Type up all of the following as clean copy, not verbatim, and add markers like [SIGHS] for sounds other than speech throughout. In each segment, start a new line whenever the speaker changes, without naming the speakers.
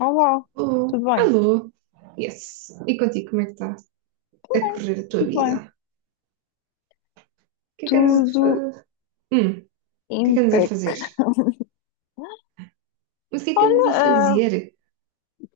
Olá,
Alô,
tudo bem?
alô, yes. E contigo, como é que está
Tudo
a
bem,
correr a tua
tudo bem.
vida? O que é que andas a
Tudo
fazer? O que é que andas a
impec.
fazer? Mas o que é que andas
Olha,
a fazer?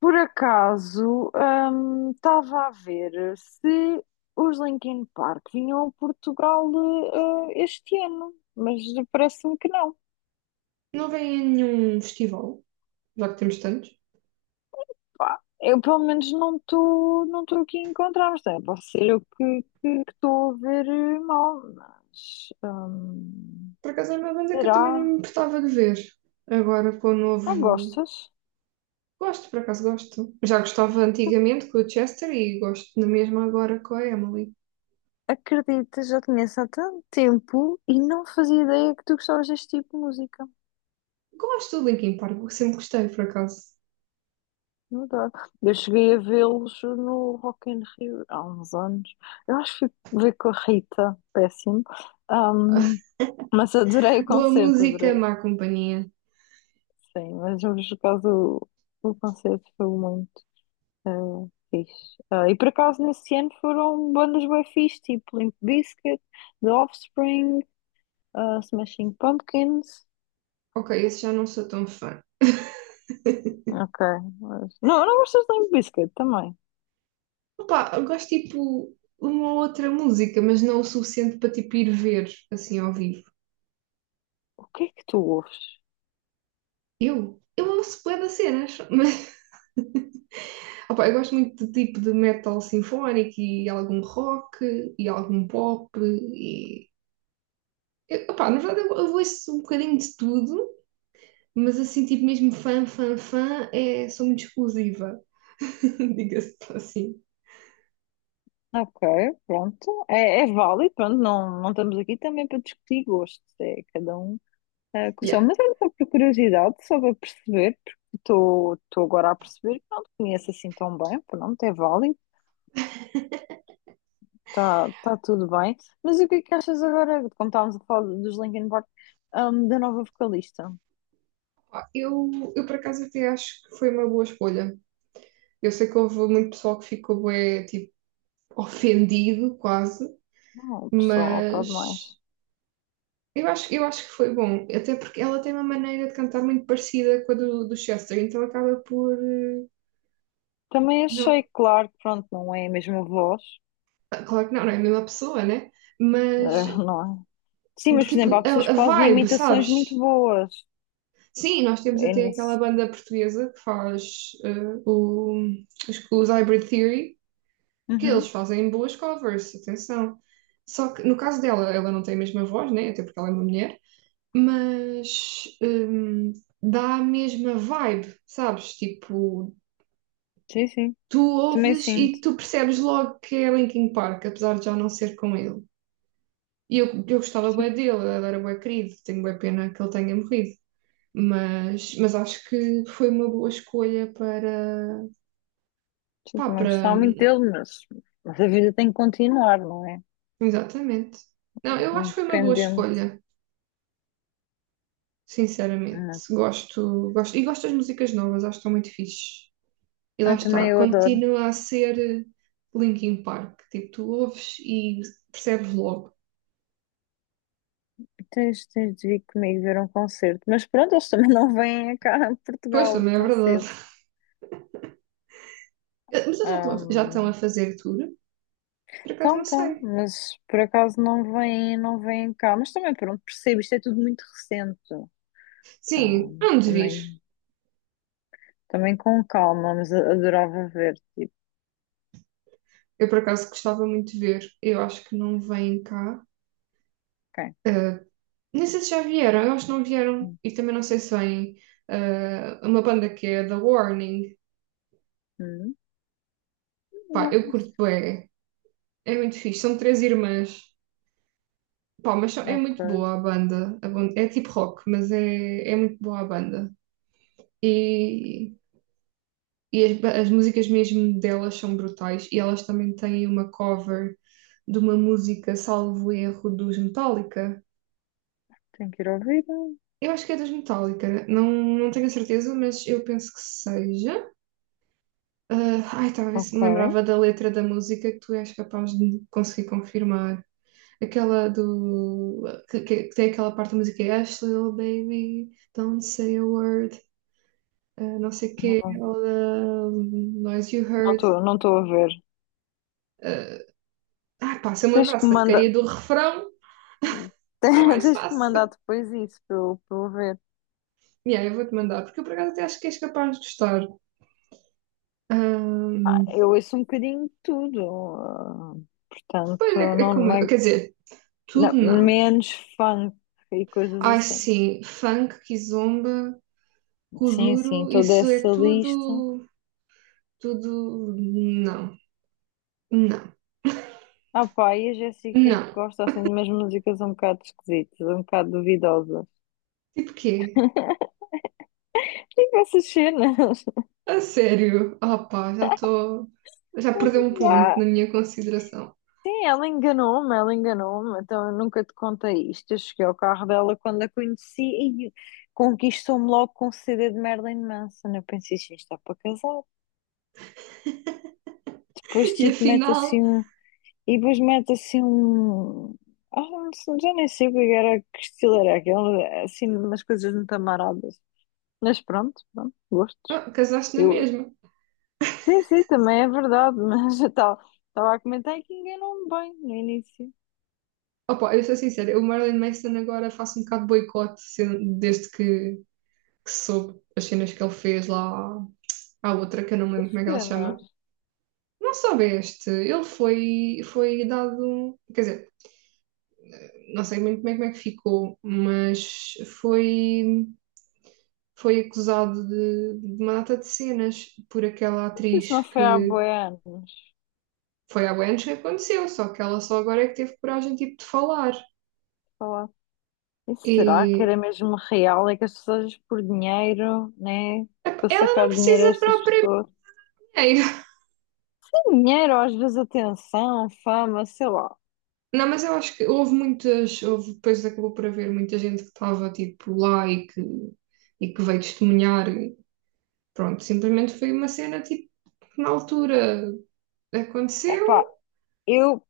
por acaso, estava a ver se os Linkin Park vinham a Portugal, este ano, mas parece-me que não.
Não vem a nenhum festival, já que temos tantos.
Pá, eu pelo menos não estou aqui a encontrar, mas também pode ser eu que estou a ver mal, mas
Por acaso é uma banda que eu também não
será?
me importava de ver. Agora com o
Ah,
novo.
gostas?
Gosto, por acaso gosto. Já gostava antigamente com o Chester e gosto na mesma agora com a Emily.
Acredita, já te conheço há tanto tempo e não fazia ideia que tu gostavas deste tipo de música.
Gosto do Linkin Park, sempre gostei, por acaso.
Não dá. Eu cheguei a vê-los no Rock in Rio há uns anos. Eu acho que fui ver com a Rita, péssimo. Ahm, mas adorei o
Boa
concerto, adorei.
música, má companhia.
Sim, mas por acaso o concerto foi muito eh, fixe. Ah, e por acaso nesse ano foram bandas bem fixe, tipo Limp Bizkit, The Offspring, Smashing Pumpkins.
Ok, esse já não sou tão fã.
Ok. Não, não gostas de Limp Bizkit também.
Opa, eu gosto tipo uma outra música, mas não o suficiente para tipo ir ver assim ao vivo.
O que é que tu ouves?
Eu? Eu ouço bué das cenas, [LAUGHS] mas opa, eu gosto muito de tipo de metal sinfónico e algum rock e algum pop e opa, na verdade eu ouço um bocadinho de tudo, mas assim tipo mesmo fã, fã, fã, é, sou muito exclusiva, [LAUGHS] diga-se assim.
Ok, pronto. É, é válido, pronto. Não, não estamos aqui também para discutir gostos. É cada um com o seu.
Yeah.
Mas é só por curiosidade, só para perceber, porque estou agora a perceber que não te conheço assim tão bem. Pronto, é válido, está tá tudo bem. Mas o que é que achas agora, como estávamos a falar dos Linkin Park, da nova vocalista?
Pá, Eu por acaso até acho que foi uma boa escolha. Eu sei que houve muito pessoal que ficou bué, tipo ofendido quase,
Não, pessoal, está demais.
mas eu acho que foi bom, até porque ela tem uma maneira de cantar muito parecida com a do Chester, então acaba por
Também achei,
não,
claro, que pronto, não é a mesma voz.
ah, claro que não, não é a mesma pessoa, né? Mas
Não é? Sim, mas, por exemplo,
tipo,
há pessoas
a
que fazem
vibe,
imitações muito
sabes?
boas.
Sim, nós temos
É
até aquela
nisso.
banda portuguesa que faz o, os Hybrid Theory, que eles
Uhum.
fazem boas covers, atenção. Só que no caso dela, ela não tem a mesma voz, né? Até porque ela é uma mulher. Mas dá a mesma vibe, sabes? Tipo,
Sim, sim.
tu
Também
ouves
sinto.
e tu percebes logo que é Linkin Park, apesar de já não ser com ele. E eu gostava bué
Sim,
dele, ele era bué querido, tenho bué pena que ele tenha morrido. Mas acho que foi uma boa escolha para,
sim,
pá,
também
para,
gostava muito dele, mas a vida tem que continuar, não é?
exatamente. Não, eu acho que foi uma boa
Independente.
escolha, sinceramente.
Ah,
Gosto, gosto, e gosto das músicas novas, acho que estão muito fixe. E lá
também
está,
eu adoro.
continua a ser Linkin Park. Tipo, tu ouves e percebes logo.
Tens de vir comigo ver um concerto. Mas pronto, eles também [LAUGHS] não vêm cá a
Pois,
Portugal
também é
tão
verdade.
cedo.
Eh, mas eles já estão a
Ahm,
fazer tour? Por acaso
Então,
não
então,
sei.
mas por acaso não vêm cá. Mas também, pronto, percebo, isto é tudo muito recente.
Sim, não desvir.
Também Também com calma, mas adorava ver. Tipo,
Eu por acaso gostava muito de ver. Eu acho que não vêm cá.
quem?
Eh, nem sei se já vieram, eu acho que não vieram. E também não sei se vêm uma banda que é The Warning.
Uhum.
Pá,
Não,
eu
isso.
curto bem. É muito fixe. São três irmãs. Pá, é muito
Ok,
boa a banda. É tipo rock, mas é muito boa a banda. E, as músicas mesmo delas são brutais. E elas também têm uma cover de uma música, salvo erro, dos Metallica.
tenho que ir ouvir.
Eu acho que é dos Metallica, não, não tenho a certeza, mas eu penso que seja. Ah, ai, estava a ver se
Ok,
me lembrava da letra da música que tu és capaz de conseguir confirmar. Aquela do. Que, que tem aquela parte da música, é Ashley, little baby. Don't say a word. Ah, não sei quê,
não
ou da Noise You Heard.
não estou a ver.
ah, pá, se eu me
Tens que
lembrasse
me
da
mandar,
porcaria do refrão,
[LAUGHS]
era mais
tens que me mandar
fácil.
depois isso para eu ver.
Yeah, eu vou-te mandar, porque eu por acaso até acho que és capaz de gostar.
Ah,
Ahm,
eu ouço um bocadinho de tudo, ah,
pois
portanto,
é, é como
não
eu,
é,
quer dizer, tudo
não,
não.
menos funk e coisas
Ai
assim.
sim, funk, kizomba,
Sim, sim,
kuduro,
toda
isso é
essa lista.
tudo, tudo, não, não,
Ah, pá, e a Jéssica
não.
gosta assim de umas músicas um bocado esquisitas, um bocado duvidosas.
Tipo quê?
Tem vai assistir, né? [LAUGHS]
A sério? Ah pá, já estou, já perdeu um ponto
Já.
na minha consideração.
Sim, ela enganou-me, então eu nunca te contei isto. Eu cheguei ao carro dela quando a conheci e conquistou-me logo com um CD de Marilyn Manson. Eu pensei, isto está para casar. Depois,
E
tipo, mete
afinal,
assim um. E depois mete assim um. Ah, não sei, já nem sei o que era, que estilo era aquele, assim, umas coisas muito amaradas. Mas pronto, pronto, gostos.
ah, casaste na
Eu...
mesma.
Sim, sim, também é verdade, [LAUGHS] mas eu estava estava a comentar que enganou-me bem no início.
Opa, eu sou sincera, o Marilyn Manson agora faço um bocado de boicote desde que soube as cenas que ele fez lá à outra, que eu não me lembro como é que ela se
Pena.
chama. Não soubeste, ele foi, foi dado, um, quer dizer, não sei muito bem como é que ficou, mas foi, foi acusado de uma data de cenas por aquela
Isso
atriz
não foi há
que
bué anos.
foi há anos que aconteceu, só que ela só agora é que teve coragem tipo de falar.
Falar. E será que
E
era mesmo real? É que as pessoas por dinheiro, né?
ep,
Para
ela não
sacar dinheiro a
precisa.
estas pessoas.
É,
Tem dinheiro, às vezes atenção, fama, sei lá.
não, mas eu acho que houve muitas, houve, depois acabou por haver muita gente que estava tipo lá e que veio testemunhar. Pronto, simplesmente foi uma cena tipo que na altura aconteceu.
Epá, eu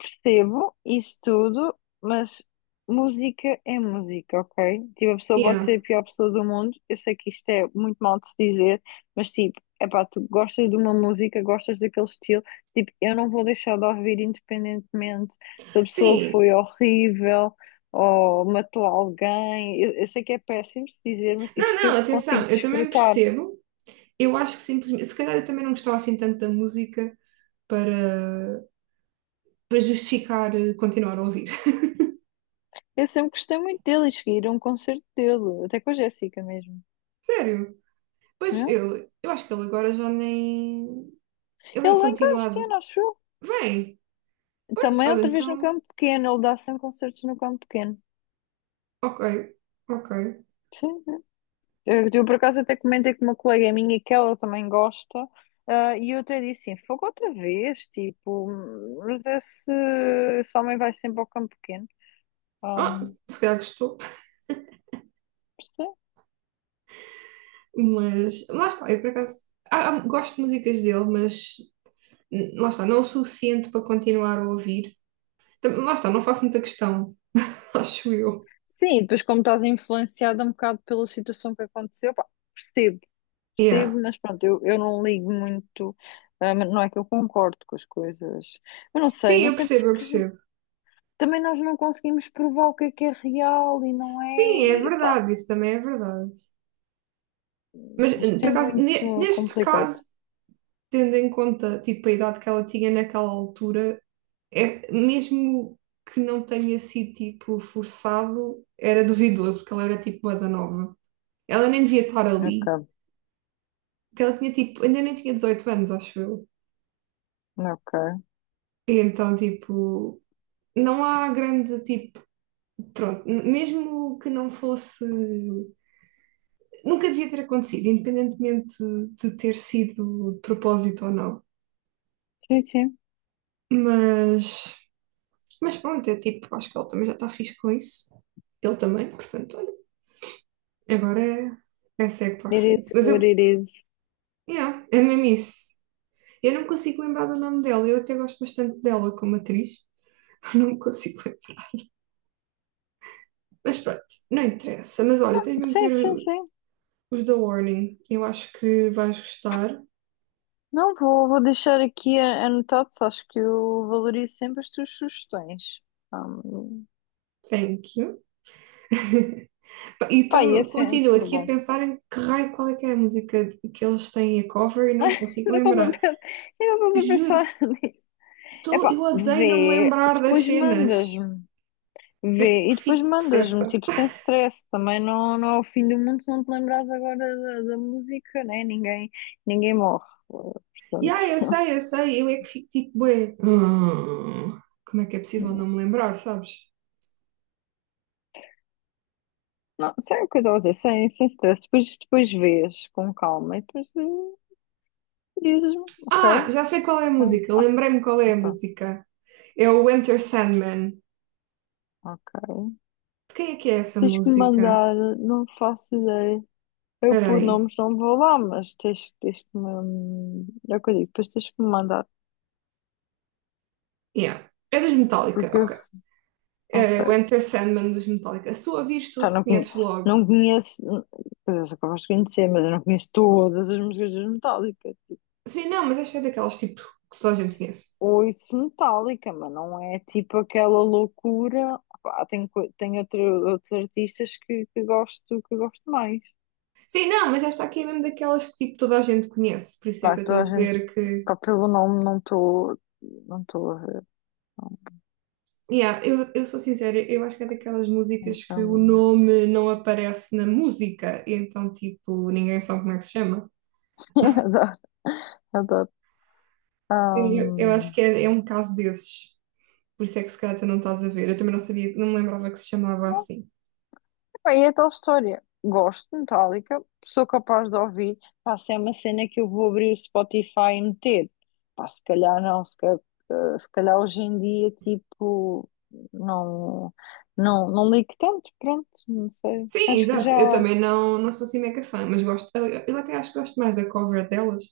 Percebo isso tudo, mas música é música, ok? Tipo, a pessoa pode
Yeah.
ser a pior pessoa do mundo. Eu sei que isto é muito mal de se dizer, mas tipo, epá, tu gostas de uma música, gostas daquele estilo. Tipo, eu não vou deixar de ouvir independentemente se a pessoa
Sim,
foi horrível ou matou alguém. Eu sei que é péssimo se dizer, mas tipo,
não,
se
não,
eu consigo
atenção, eu também
desfrutar.
percebo. Eu acho que simplesmente, se calhar eu também não gostava assim tanto da música para, para justificar continuar a ouvir. [LAUGHS]
Eu sempre gostei muito dele e cheguei a ir a um concerto dele, até com a Jéssica mesmo.
Sério. Pois
Não?
ele, eu acho que ele agora já nem.
é?
Ele é
Ele vem cá este
continuado.
ano, acho
Vem, pois,
Também
olha,
outra vez no
então.
campo pequeno, ele dá sempre concertos no campo pequeno.
Ok, ok.
Sim, sim. Por acaso até comentei com uma colega minha que ela também gosta, e eu até disse assim, fogo outra vez, tipo, mas esse, esse homem vai sempre ao campo pequeno. Ah,
Ah, se calhar gostou,
sim.
mas lá está, eu por acaso gosto de músicas dele, mas lá está, não o suficiente para continuar a ouvir. Lá está, não faço muita questão, [LAUGHS] acho eu.
Sim, depois como estás influenciada um bocado pela situação que aconteceu, pá, percebo,
Yeah.
percebo, mas pronto, eu não ligo muito, mas não é que eu concordo com as coisas, eu não sei,
Sim,
não
eu
sei
percebo, eu
porque
percebo.
também nós não conseguimos provar o que é real e não é.
Sim, é
E, epá,
verdade, isso também é verdade. Mas
isto
por
é
acaso,
muito
neste
complicado.
caso, tendo em conta tipo, a idade que ela tinha naquela altura, é, mesmo que não tenha sido tipo forçado, era duvidoso, porque ela era tipo uma da nova. Ela nem devia estar ali,
Ok,
porque ela tinha tipo, ainda nem tinha 18 anos, acho eu.
ok.
E então, tipo, não há grande tipo, pronto, mesmo que não fosse, nunca devia ter acontecido, independentemente de ter sido de propósito ou não.
Sim, sim.
Mas, mas pronto, é tipo, acho que ele também já está fixe com isso. Ele também, portanto, olha, agora é, é segue para a
It is
frente. Mas
what
eu,
it is.
yeah, é mesmo isso. Eu não me consigo lembrar do nome dela, eu até gosto bastante dela como atriz. [LAUGHS] Eu não me consigo lembrar. Mas pronto, não interessa. Mas olha, tens mesmo que
Sim,
ver
sim, sim.
os da Warning. Eu acho que vais gostar.
Não, vou deixar aqui anotado, acho que eu valorizo sempre as tuas sugestões. Um,
Thank you. [LAUGHS] E
pá, e é
continuo
sempre
aqui a
bom.
pensar em que raio, qual é que é a música que eles têm a cover e
[LAUGHS]
não me consigo
Ainda estás a
lembrar.
pensar, ainda estás a
Juro,
pensar [LAUGHS] nisso. Epá,
eu odeio não me
vê,
lembrar das
depois
cenas.
mandas-me.
Eu
Vê, e depois
fico
mandas-me,
possessa.
tipo, sem stress, também não é o fim do mundo se não te lembrares agora da música, né? Ninguém, ninguém morre, eh,
E
portanto,
ah, eu é que fico tipo, bué. [SIGHS] Como é que é possível
não,
não me lembrar, sabes?
não, sei o que eu estou a dizer, sem stress, depois vês com calma e depois dizes-me, ok, eh,
Ah, já sei qual é a música,
ah,
lembrei-me qual é a
pronto,
música. É o Enter Sandman.
ok,
Quem é que é essa
tens que me
música?
mandar, não faço ideia, eu
Espera
por
aí.
nomes não vou lá, mas tens que me, é o que eu digo, depois tens que me mandar,
Yeah. É dos Metallica,
porque eu,
ok.
se-
É o
ok.
Enter Sandman dos Metallica. Se tu a vires, tu
Pá, não,
reconheces logo.
não conheço, pois eu sou capaz de conhecer, mas eu não conheço todas as músicas dos Metallica. Tipo,
Sim, não, mas esta é daquelas tipo que toda a gente conhece.
ouço Metallica, mas não é tipo aquela loucura. Pá, tem outro, outros artistas que gosto mais.
Sim, não, mas esta aqui é mesmo daquelas que tipo toda a gente conhece. Por isso é que
Claro,
eu estou a
toda a gente,
dizer que.
pá, pelo nome não estou a ver.
Yeah, eu sou sincera, eu acho que é daquelas músicas que o
Então,
nome não aparece na música, e então tipo ninguém sabe como é que se chama.
[LAUGHS] adoro,
Eu acho
adoro.
que é, é um caso desses. Por isso é que se calhar tu não estás a ver. Eu também não sabia, não me lembrava que se chamava assim.
Bem, é tal história. Gosto de Metallica, sou capaz de ouvir. Pá, se é uma cena que eu vou abrir o Spotify e meter. Pá, se calhar se calhar, se calhar hoje em dia, tipo, não, não ligo tanto, pronto, não sei.
Sim,
Acho que
exato.
já
Eu também não, não sou assim mega fã, mas gosto. Eu até acho que gosto mais da cover delas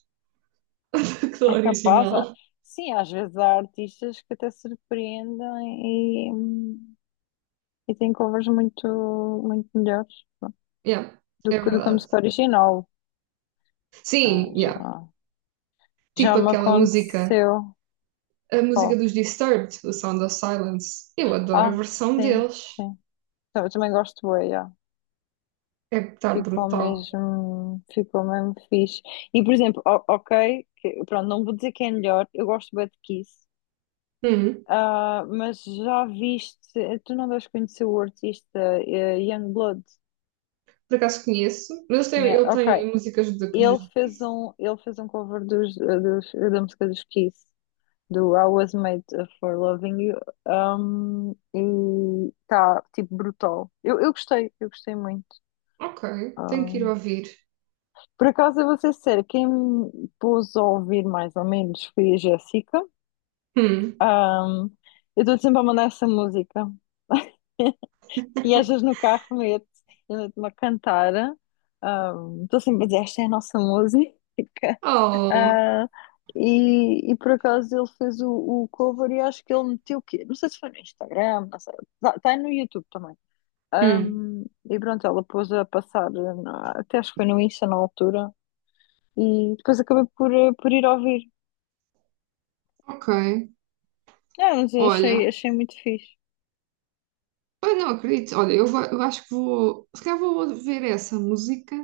[LAUGHS] do que da
é capaz. Ah,
original.
Sim, às vezes há artistas que até surpreendem e têm covers muito, muito melhores pronto,
Yeah, é
do que a
verdade.
música original. Ah,
Sim,
já,
yeah.
já
Tipo
me
aquela música,
aconteceu.
a música
Pá.
dos Disturbed, o Sound of Silence. Eu adoro a
Ah,
versão
sim,
deles.
sim. Eu também gosto bué, já.
É que está brutal.
Ficou mesmo fixe. E, por exemplo, ok, pronto, não vou dizer que é melhor, eu gosto bué de Kiss,
Hum,
Ah, mas já viste, tu não deves conhecer o artista Youngblood,
por acaso conheço, mas eles têm, ele
Ok,
tem músicas dos.
ele fez um cover da música dos Kiss, do I Was Made for Loving You, um, e está tipo, brutal. Eu gostei muito.
Ok, tenho que ir ouvir.
Por acaso, eu vou ser sincera, quem me pôs a ouvir mais ou menos foi a Jéssica.
Hum.
Ahm, eu estou sempre a mandar essa música. E às vezes no carro meto, eu meto-me a cantar. Estou sempre a dizer, esta é a nossa música. [LAUGHS]
Oh,
Ah, e por acaso ele fez o cover e acho que ele meteu o quê? Não sei se foi no Instagram, não sei. Está no YouTube também.
hum.
Ahm, e pronto, ela pôs a passar, até acho que foi no Insta na altura. E depois acabei por, por ir ouvir.
Ok,
Não, mas eu achei,
olha.
achei muito fixe.
Ai, não acredito. Olha, eu, eu acho que vou. Se calhar vou ver essa música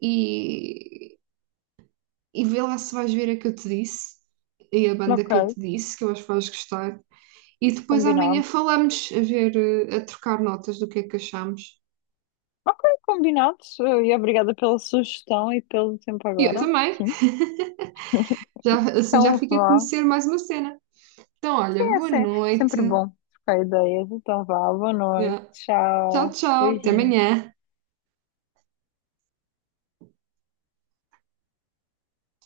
e, e vê lá se vais ver a que eu te disse e a banda
Ok,
que eu te disse, que eu acho que vais gostar. E depois amanhã
combinado.
falamos a ver, eh, a trocar notas do que é que achamos.
Ok, combinado. E obrigada pela sugestão e pelo tempo
E eu
agora.
também.
Sim.
[LAUGHS] Já, assim já
Então
fica a
vá.
conhecer mais uma cena. Então,
Sim,
olha,
é
boa noite.
sempre bom trocar ideias. Então vá, boa
Yeah.
noite.
Tchau,
Tchau.
tchau. Até
Beijinhos.
amanhã.